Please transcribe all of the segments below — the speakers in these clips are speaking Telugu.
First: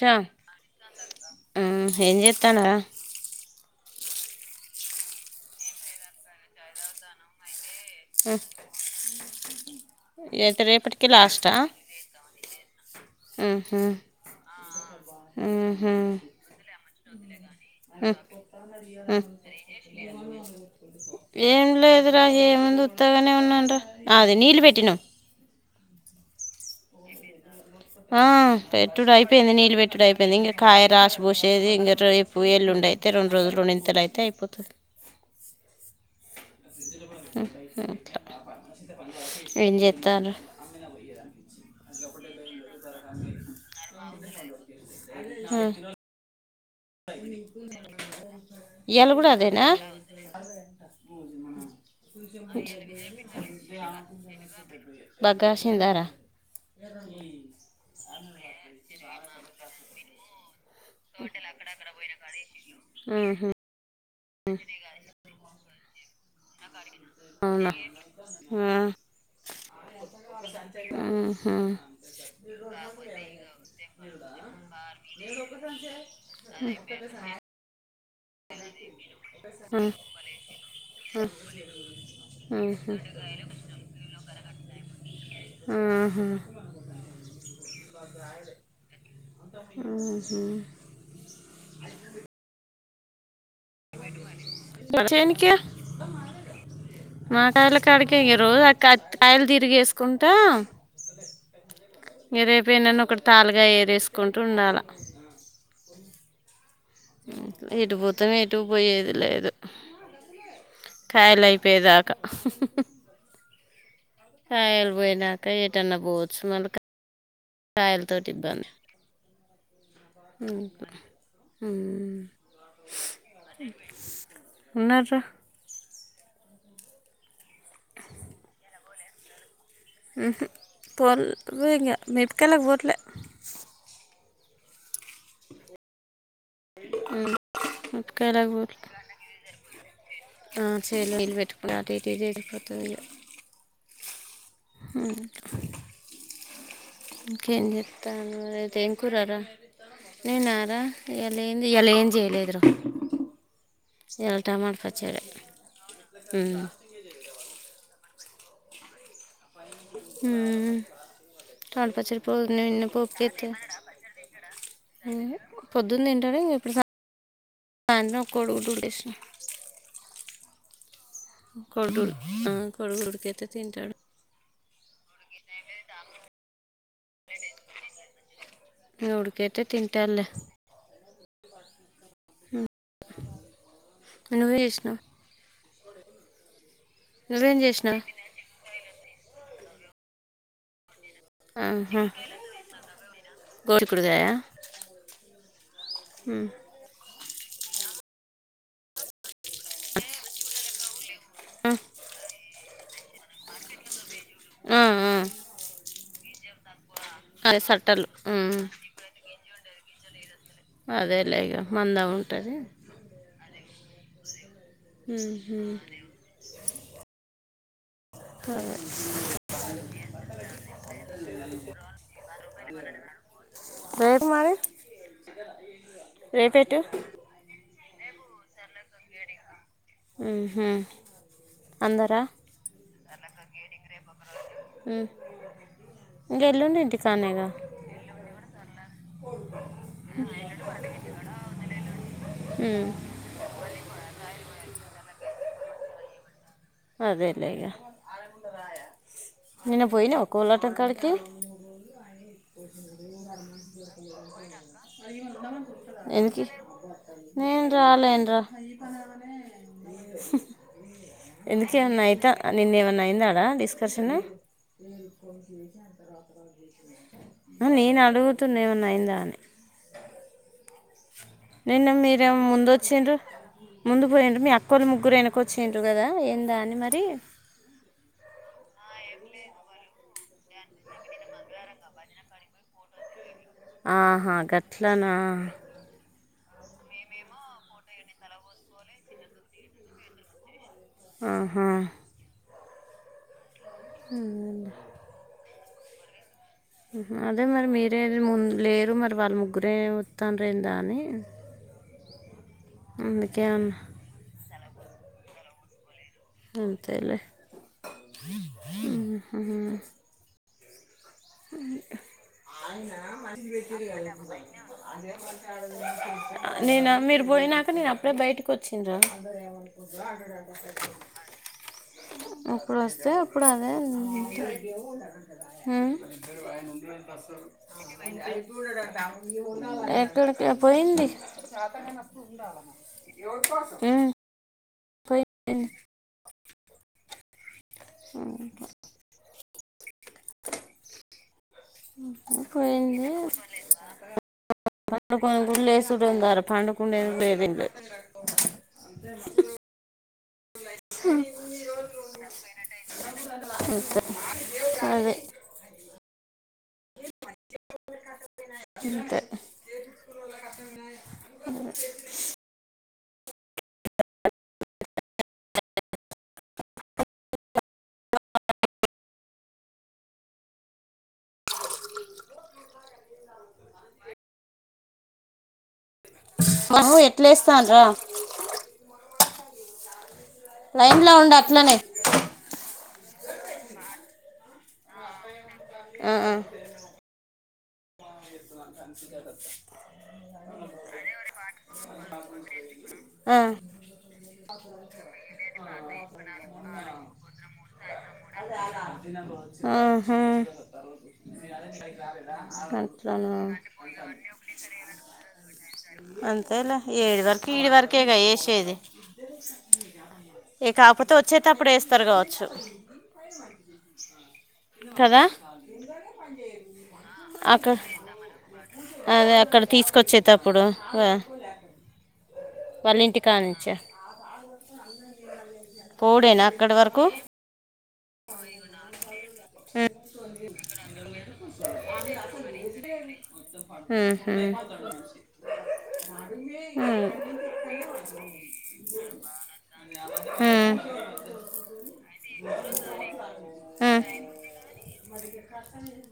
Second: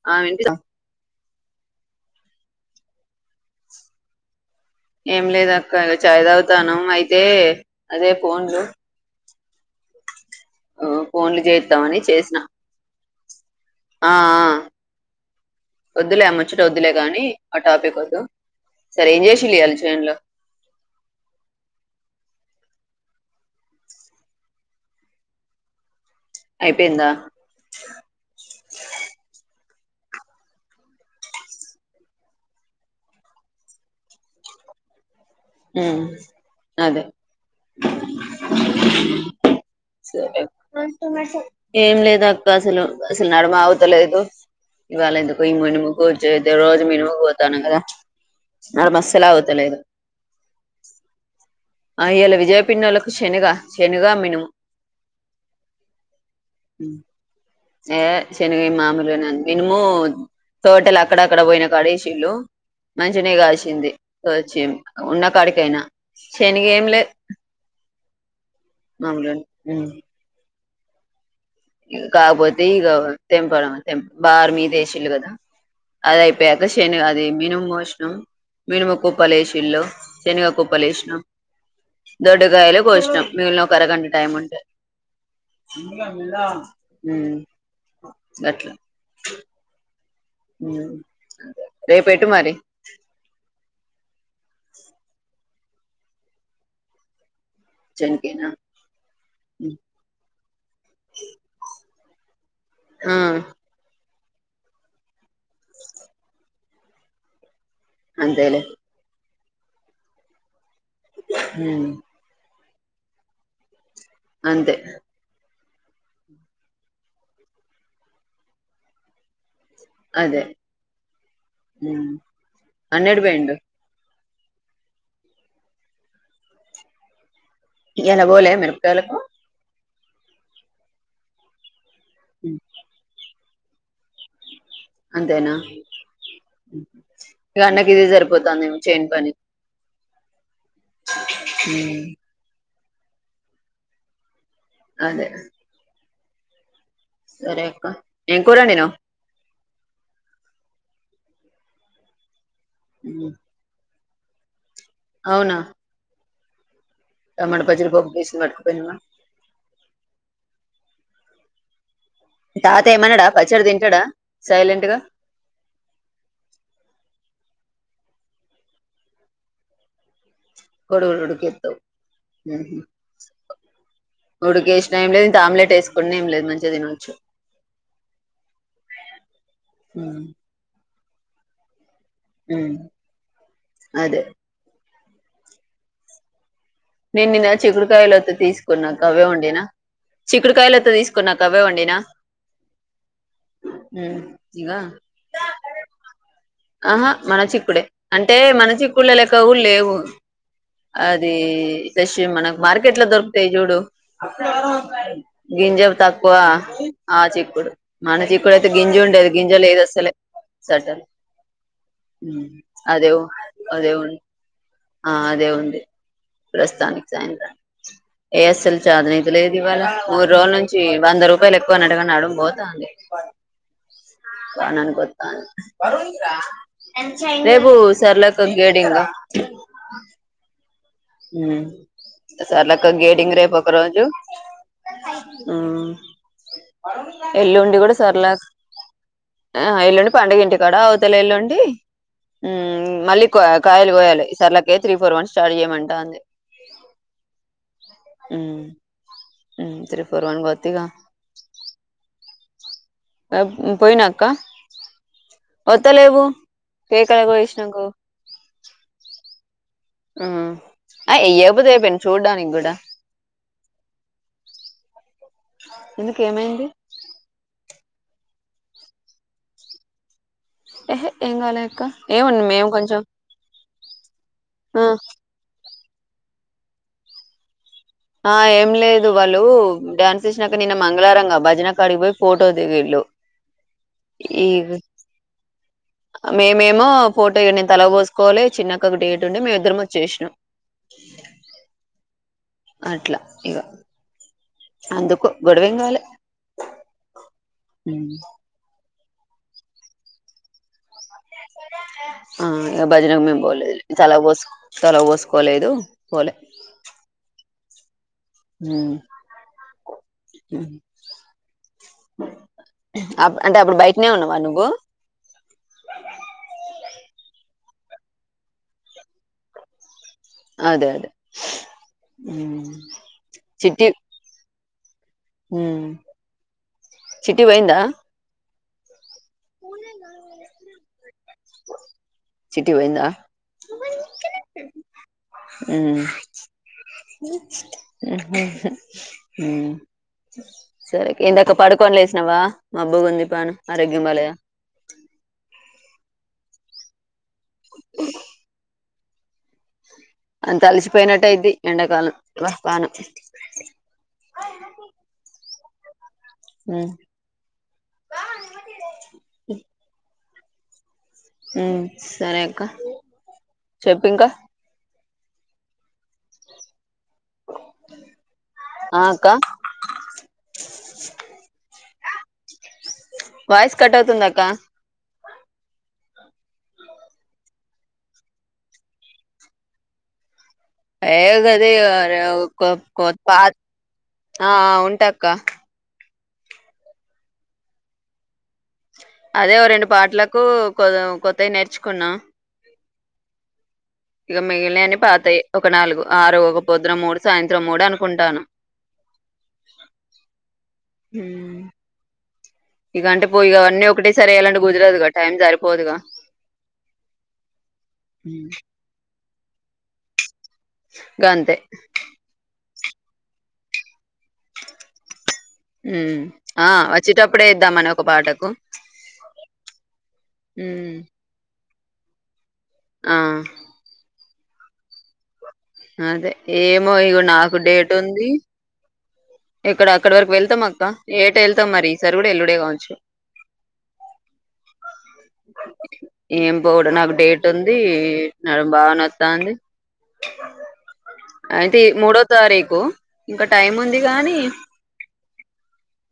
చా ఆ వి ఏం చేస్తాన్లు ఏం లేదు అక్క చాయితగుతన్నం అయితే అదే ఫోన్లు ఎంత ఆ, రేపటికి ఫోన్లు లాస్టా చేద్దామని చేసిన ఉహు ఆ... ఉహు వద్దులే ఆ మ్ముచ్చట వద్దులే గాని ఆ టాపిక్ వద్దు సరే ఏం చేసిలియాల చేన్ లో ఏం లేదురా ఏముంది ఉత్తగనే ఉన్నంరా అది నీళ్లు పెట్టినం అయిపోయిందా ఆ పెట్టుడు అయిపోయింది నీళ్ళు పెట్టుడు అయిపోయింది ఇంకా కాయ రాసిబూసేది ఇంకా రేపు ఎల్లుండి డయితే రెండు రోజులు రెండింతలయితే అయిపోతది ఉ అదే అట్లా ఏం చేస్తారు సరే ఏం లేదు అక్క అసలు అసలు నడమగుతలేదు ఇవవాళ ఎందుకో [unintelligible] మినుముకు పోతాను కదా నడమ ఇయ్యాల అస్సలు కూడా అదేనా ఆగుతలేదు అ ఆ ఇయాల విజయ పిన్నోళ్లకు శనగ శనగ మినుము బాగా కాసిందారా ఏ శనగ మామలుగనే అన్న ఇనుము తోటలు అక్కడక్కడ పోయిన కాడ ఏషిల్ళు మంచిగనే కాసింది వచ్చి ఉన్నా కాడికైనా శనిగ ఏమి లేదు అవునా మామూలుగా ఆమ్ ఆ కాకపోతే ఇక తెంపడం తెం బార్ మీద ఏషిళ్లు కదా అది అయిపోయాక శనిగ అది మినుము పోషి మినుము కుప్పలేశిల్లు ఉహు శనిగ కుప్పలేషినం దొడ్డుకాయలు ఉహు కోసినం మిగిలిన ఒక అరగంట టైం ఉంటే ఆహా హు అట్లా ఆహా. రేపు ఎటు మరి చేనుకే మా కాయల కాడికే ఇగ చనికేనా రోజు ఆ కాయలు తిరిగేసుకుంటా ఇగ రేపు ఎన్నన్న ఆ ఒకటి తాలుకాయ ఏరేసుకుంట ఉండాలా ఎటు పోతం ఎటు అంతేలే పోయేది లేదు కాయలు ఉమ్ అయిపోయేదాకా అంతే కాయలు బోయినాక ఎట్ టన్న పోవచ్చు మళ్ళీ కాయలతోటి ఇబ్బంది అదే ఉమ్ హ్మ్. అన్నిటికి పోయిండు ఉన్నర్ర ఇయ్యాల పోలె మిరపకాయలకు మ్ హు పోలె ఇంగా ఉమ్. మిరపకాయలకు పోట్లే అంతేనా ఇగ అన్నకు ఇదే మిరపకాయలకు సరిపోతందేమో చేను పని ఆ చేనుకు నీళ్ళు పెట్టుకొని అటు హ్మ్. ఇటె సరిపోతది ఇగ అదే అ సరే ఇంకేం అక్క ఏం కూర చెత్తాన్రు వండినవ్ ఏం కూరరా నేనార ఇయ్యాల ఏందీ ఇయ్యాల ఎం చేయలేదురా అ ఇయ్యాల టమాటా పచ్చ అవునా ఉమ్ టమాటా పచ్చడ ఏసీ పట్టుకపోయినవ హు టమాట పచ్చడి పోదున తాత ఏమనడా పోపుకేతే పచ్చడి తింటడా సైలెంట్ గా పొద్దున తింటడు ఇప్పుడు సా సాయంత్రం ఒక కోడిగుడ్డు ఏసిన కోడిగుడ్డు ఉడికేత్తవ్ కొడు ఆ కొడుగుడ్డు ఉడకబెడ్తే తింటడు ఉడిక వేసినా ఏం లేదు ఇంత ఆమ్లెట్ వేసుకున్న ఏం లేదు మంచిగా తినొచ్చు ఉడుకేతే హ్మ్. తింటడులే హు అదే నువ్వేం చేసినావు నిేను నిన్న నువ్వేం చేసినావు చికుడుకాయలతో తీసుకున్నాకు అవే ఉండినా చిక్కుడుకాయలు ఓతే తీసుకు కున్నాక్క అవేవండినా హు గోడికుడుగాయ ఇగా ఆహా మన చిక్కుడే అంటే మన చిక్కుళ్ళలెక్క కూడా లేవు అది ఫ్రెష్ గ మనకు మార్కెట్ లో దొరుకుతయి చూడు గింజలు తక్కు క్కువ ఆ అదే చిక్కుడు సట్టలు మన చిక్కుడు అయితే గింజు ఉండేది గింజ లేదు అసలే సటల్ అదేలే ఇగ మందం ఉమ్, ఉంటది అదే ఉ- అదే ఉంది హ హ ప్రస్థానికి సాయంత్రా ఏఎస్ఎల్ చాదనీది లేదు ఇవాళ మూడు రోజుల నుంచి వంద రూపాయలు ఎక్కువ అన్నట్టుగాని అడడం పోతుంది రేపు మరి నన్ గొత్తా ర రేపేటు సర్లేక గేడింగా ఆహా సార్లక గేటింగ్ రే పక చు ఇంక ఎల్లుండి ఇంటికానేగా ఎల్లు ఉండి కూడా సర్లే ఆ ఎల్లుండి పండుగ ఇంటి కడ అవుతల ఎల్లుండి ఉ మళ్ళీ కాయలు కోయాలి సర్లకే త్రీ ఫోర్ వన్ స్టార్ట్ చేయమంట అంది అదేలే ఉమ్ ఉమ్ నిేను త్రీ పోయినా ఫోర్ వన్ ఒకలాటక్కడికి ఆ పోయినాక్క వత్తలేవు ఎనికి కేకలకు ననుాలన్ అ ఏ ఎందుకేమన్నా అయిత నిేన్న ఏమన్నా అయింద అడా డిస్కషన్ ఎందుకు ఏమైంది నేను అడుగుతున్నా ఏమన్నా అయిందా అని ఆహా నిేన్న మీరే ముందు వచ్చిండ్రు ముందు పోయి మీ అక్కో ఆ వాళ్ళ ముగ్గురు వెనకొ వచ్చి అరు కదా ఏందా అని మరి ఆ ఏం లేదు వాళ్ళు డ్యాన్స్ ఇసినాక నిన్న మంగళారంగా భజన కడిగిపోయి ఫోటో దిగిళ్ళు ఆహా ఈ గట్లనా మేమేమో ఫోటో నేను తల పోోసుకోవాలి చిన్నక్క ఒక డేట్ ఉండి మేము ఇద్దరం వచ్చేసినాం ఆహా అట్లా ఇగ అ అందుకు గొడవ కావాలి అదే మరి మీరేది ముందు లేరు మరి వాళ్ళ ముగ్గురే వస్తారే దాని ఆ ఇక భజనంగం మేం అన్న పోలేదు చల పోసు తల పోసుకోలేదు పోలే అంతలోే ఉ అ అంటే అప్పుడు బయటనే ఉన్నావా నువ్వు ననా మీరు పోనా ఇ నేను అప్పుడే బయటకు వచ్చింది్రా అదే అదే మ్ అప్పుడు వస్తే అప్పుడు అదే ఎమునా మ్మ్ ఎక్కడికి పోయింది చిట్టి పోయిందా మ్మ్ హ్ మ్మ్ హు హు సరే ఇందాక పడుకొని లేసినావా మాబ్బుగుంది పానం ఆరోగ్యం బాలేదా పండుకుని లేసుడు ఏంది పండుకుండేది లేదిండు మ్మ్ హ్ అంతంత అలిసిపోయినట్టే అది ఎండాకాలం పాను అంతే. అదే ఆ ఇంతే మ్మ్ సరే అక్క చెప్పింకా ఆ ఆక్క వాయిస్ కట్ అవుతుందాక్క అవును ఎట్లేస్తాన్ర లైన్లో ఏ ఉండు గది అట్లనే కొత్త పాత ఆ ఆ ఉంటా అక్క హా హ్ అదే ఓ రెండు పాటలకు కొత్తవి నేర్చుకున్నా ఆ ఇగ మిగిలిన అన్ని పాతాయి ఒక నాలుగు ఆరు ఒక పొద్దున మూడు సాయంత్రం మూడు అనుకుంటాను ఆ హ ఇగ అంటే అట్లనా పో ఇగ అన్నీ ఒకటేసారి ఎయ్యాలంటే కుదరదుగా టైం సరిపోదుగా అంతేలే ఏడు వరకు ఈడ వరకే గ ఉమ్, ఏసేది ఇగ కాకపోతే గంతే వచ్చేతప్పుడు ఏస్తారు కావచ్చు కదా మ్మ్ ఆ వచ్చేటప్పుడే అక్కడ ఏద్దామని ఒక పాటకు అదే అక్కడ తీసుకొచ్చేటప్పుడు హ్మ్. వాళ్ళ ఆ! ఇంటి కానించా అదే పోవుడేనా అక్కడి ఏమో వరకు ఇగ నాకు డేట్ ఉంది ఇక్కడ అక్కడ వరకు వెళ్తాం అక్క ఏటా వెళ్తాం మరి ఈ సారి కూడా ఎల్లుడే కావచ్చు మ్మ్ హ్హ్ ఏం పోవుడు నాకు డేట్ ఉంది నడుం బాగా నొస్తంది మ్మ్ హ్ అయితే మూడో తారీకు ఇంకా టైం ఉంది గానీ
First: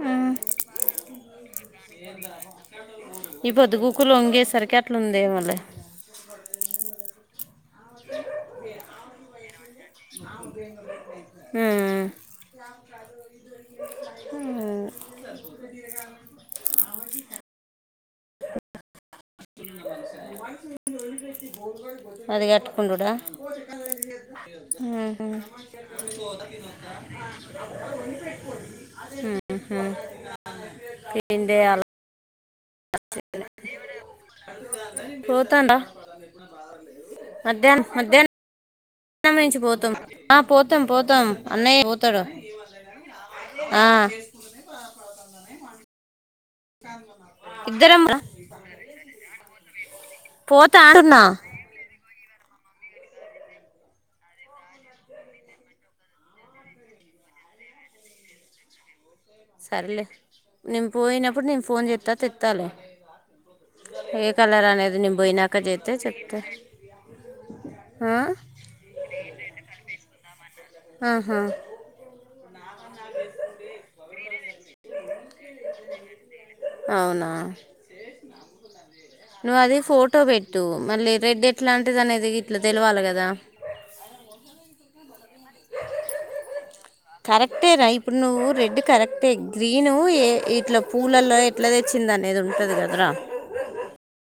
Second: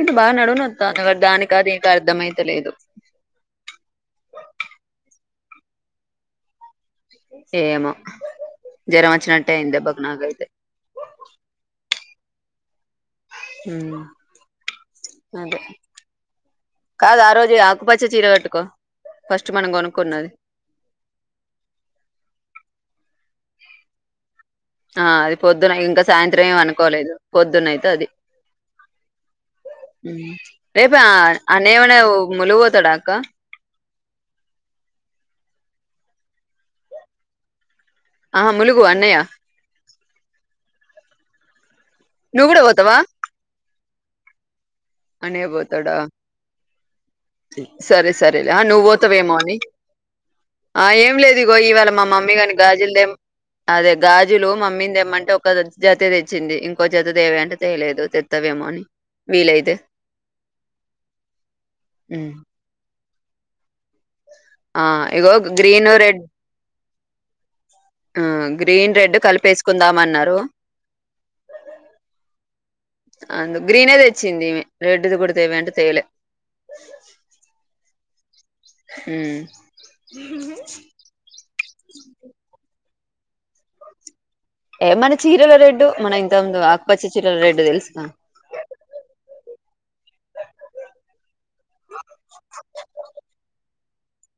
ఇటు బాగా నడుము నొస్తంది దానికి అది ఎటు అర్ధమయితలేదు ఈ పొద్దుగుకులు వంగేసరికి అట్లుందేమో లే ఏమో జ్వరం వచ్చినట్ట అయింది దెబ్బకి నాకయితే అలా మ్మ్ అదే కాదు ఆరోజు పచ్చ చీర కట్టుకో అది కట్టుకుండుడా ఆ మ్మ్ అది పొద్దున ఇంకా సాయంత్రం ఏం హ్హ్ అనుకోలేదు మ్మ్ రేపు అనే పిండేయాల మన ములుగు పోతాడా అక్క పోతాండా మధ్యాహ్నం మధ్యాహ్నం ఆహా ములుగు అన్నయ్య మధ్యాహ్నం నుంచి పోతమ్ ఆ పోతం పోతం అన్నయ నువ్వు కూడా పోతావా ఆ అన్నయ్య పోతాడా ఇద్దరం సరే సరే ఆ నువ్వు పోతావేమో అని పోతా ఆ ఏం అంటున్నా లేదు ఇగో ఇవాళ మా మమ్మీ కాని గాజులదేం అదే గాజులు మమ్మీని తెమ్మంటే ఒక జత తెచ్చింది ఇంకో జత దేవే అంటే తెయలేదు తెత్తవే మోని వీల ఇతే సరేలే నేను పోయినప్పుడు నేను ఫోన్ చెస్తా హ్మ్. తెత్తాలే ఏ కలర్ ఆ అనేది నిం ఇగో పోయినాక గ్రీన్ చేతే రెడ్ చెప్తే ఆ గ్రీన్ రెడ్ కలిపేసుకుందాంన్నారు ఆహా అ గ్రీన్ది తెచ్చింది రెడ్ది కూడా తెవ అంటే తెేవలే అవునా ఉమ్ నువ్వు అది ఫోటో పెట్టు మళ్ళీ రెడ్ ఎట్లాంటిది అనేది ఇట్లా తెలివాలి కదా దా ఏ మన చీరల రెడ్డు మన ఇంత ముందు ఆకుపచ్చ చీరల రెడ్డు కరెక్టే రా తెలుసా ఇప్పుడు నువ్వు రెడ్ కరెక్టే గ్రీన్ ఏ ఇట్ల పూలల్లో ఎట్లా తెచ్చింది అనేది ఉంటుది కదరా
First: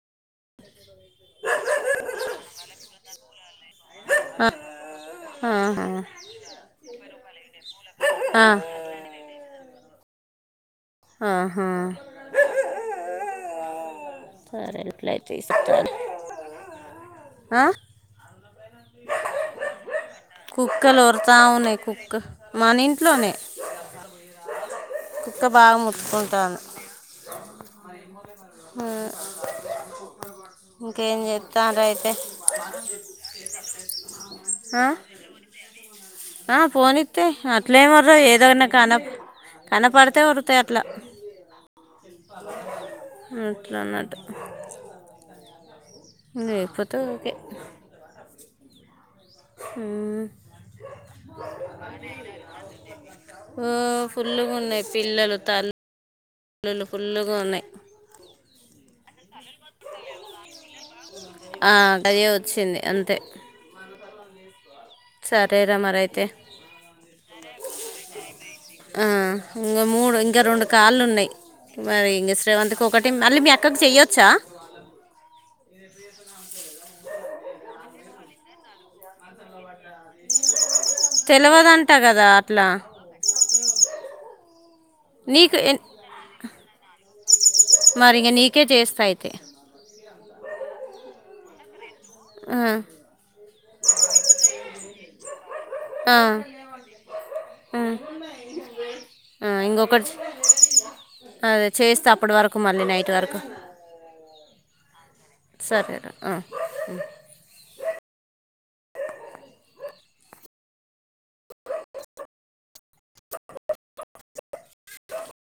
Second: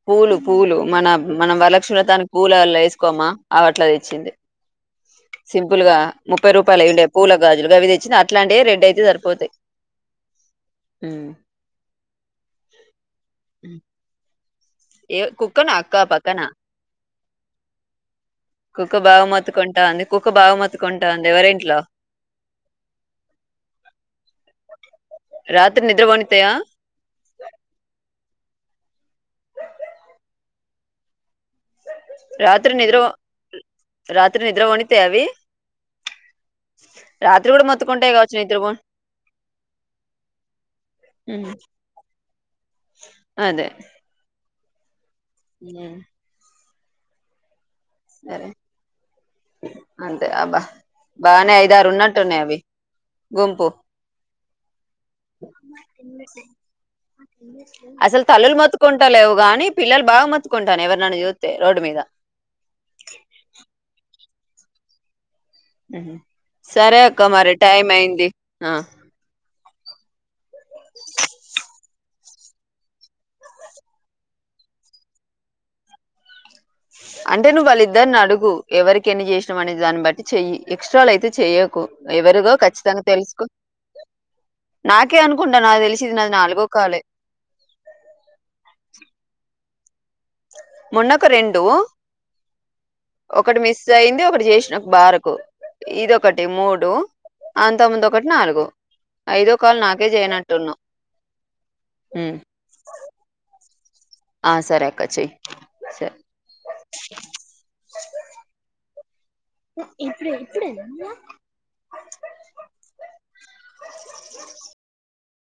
పూలు పూలు మన మనం వరలక్షణతానికి పూల వేసుకోమా అవట్లా చింది సింపుల్ ఆహా. గా ముప్పై రూపాయలు అవిండే పూల గాజులుగా అవి తెచ్చింది అట్లాంటివి ఆ రెడ్ అయితే సరిపోతాయి ఆహా ఏ సరేట్లతే ఇస్త కుక్కనా అక్క పక్కన ఆ కుక్క బాగ మోతుకుంటంది కు కుక్కలు వరుతా ఉన్నాయి కుక్క మన ఇంట్లోనే కుక్క బాగా రాత్రి నిద్ర పోనిత్తయా మోతుకుంటంది ఇంకా ఎం చేస్తూ రాత్రి నిద్ర రాత్రి నిద్ర ఆ? పోనితయా అవి ఆ పోనీస్తే రాత్రి కూడా అట్లే మొత్తుకుంటాయి ఏమరు ఏ కావచ్చు నిద్ర దగ్రన పో కాన కనపడితే ఉరుతా అట్లా అట్లాన్నటు ఉ లేకపోతే ఊరికే సరే [inaudible] అంతే అబ్బా బానే ఐదారు ఉన్నట్టునేయి అవి గుంపు ఓ ఫుల్లుగా ఉన్నాయి పిల్లలు తల్ ఇసి అసలు తల్లులు మొత్తుకుంట లేవు కాని పిల్లలు బాగా మొత్తుకుంటాను ఎవరిననా చూస్తే ఆ రోడ్డు మీద అది వచ్చింది అంతే సరేరా మరైతే సరే అక్క మరి టైమ్ అయింది ఆ ఇంకా మూడు ఇంకా రెండు కాళ్ళు ఉన్నాయి మరి ఇంగ శ్రవంతికి ఒకటి మళ్ళీ మీ అక్కకి చెయొచ్చా [inaudible] అంటే నువ్వు వాళ్ళిద్దరిని అడుగు ఎవరికి ఎన్ని చేసినా అనేది దాన్ని బట్టి చెయ్యి ఎక్స్ట్రాలో అయితే చెయకు తెలియదంట కదా ఎవరుదో అట్లా ఖచ్చితంగా తెలుసుకో నాకే నీకు అనుకుంటా నాకు ఎన్- తెలిసిది నాది నాాలుగో కాలే మరి ఇంకా నీకే చేస్తా అయితే మొన్న ఒక రెండు ఆ, ఒక్కటి మిస్ అయ్యింది ఒకటి చేసిన బార్ ఇదొ ఆ, ఒకటి మూడు అంతకు ముందు ఒకటి నాలుగు ఆ, ఐదో కాల్ నాకే ఇంకొకటి చేయనట్టున్నా అదే చేస్తే అప్పటి వరకు మళ్ళీ నైట్ వరకు ఆ సరే అక్క చెయ్ సరే రా ఆ [inaudible] ఇప్పుడ ఇప్పుడ [unintelligible]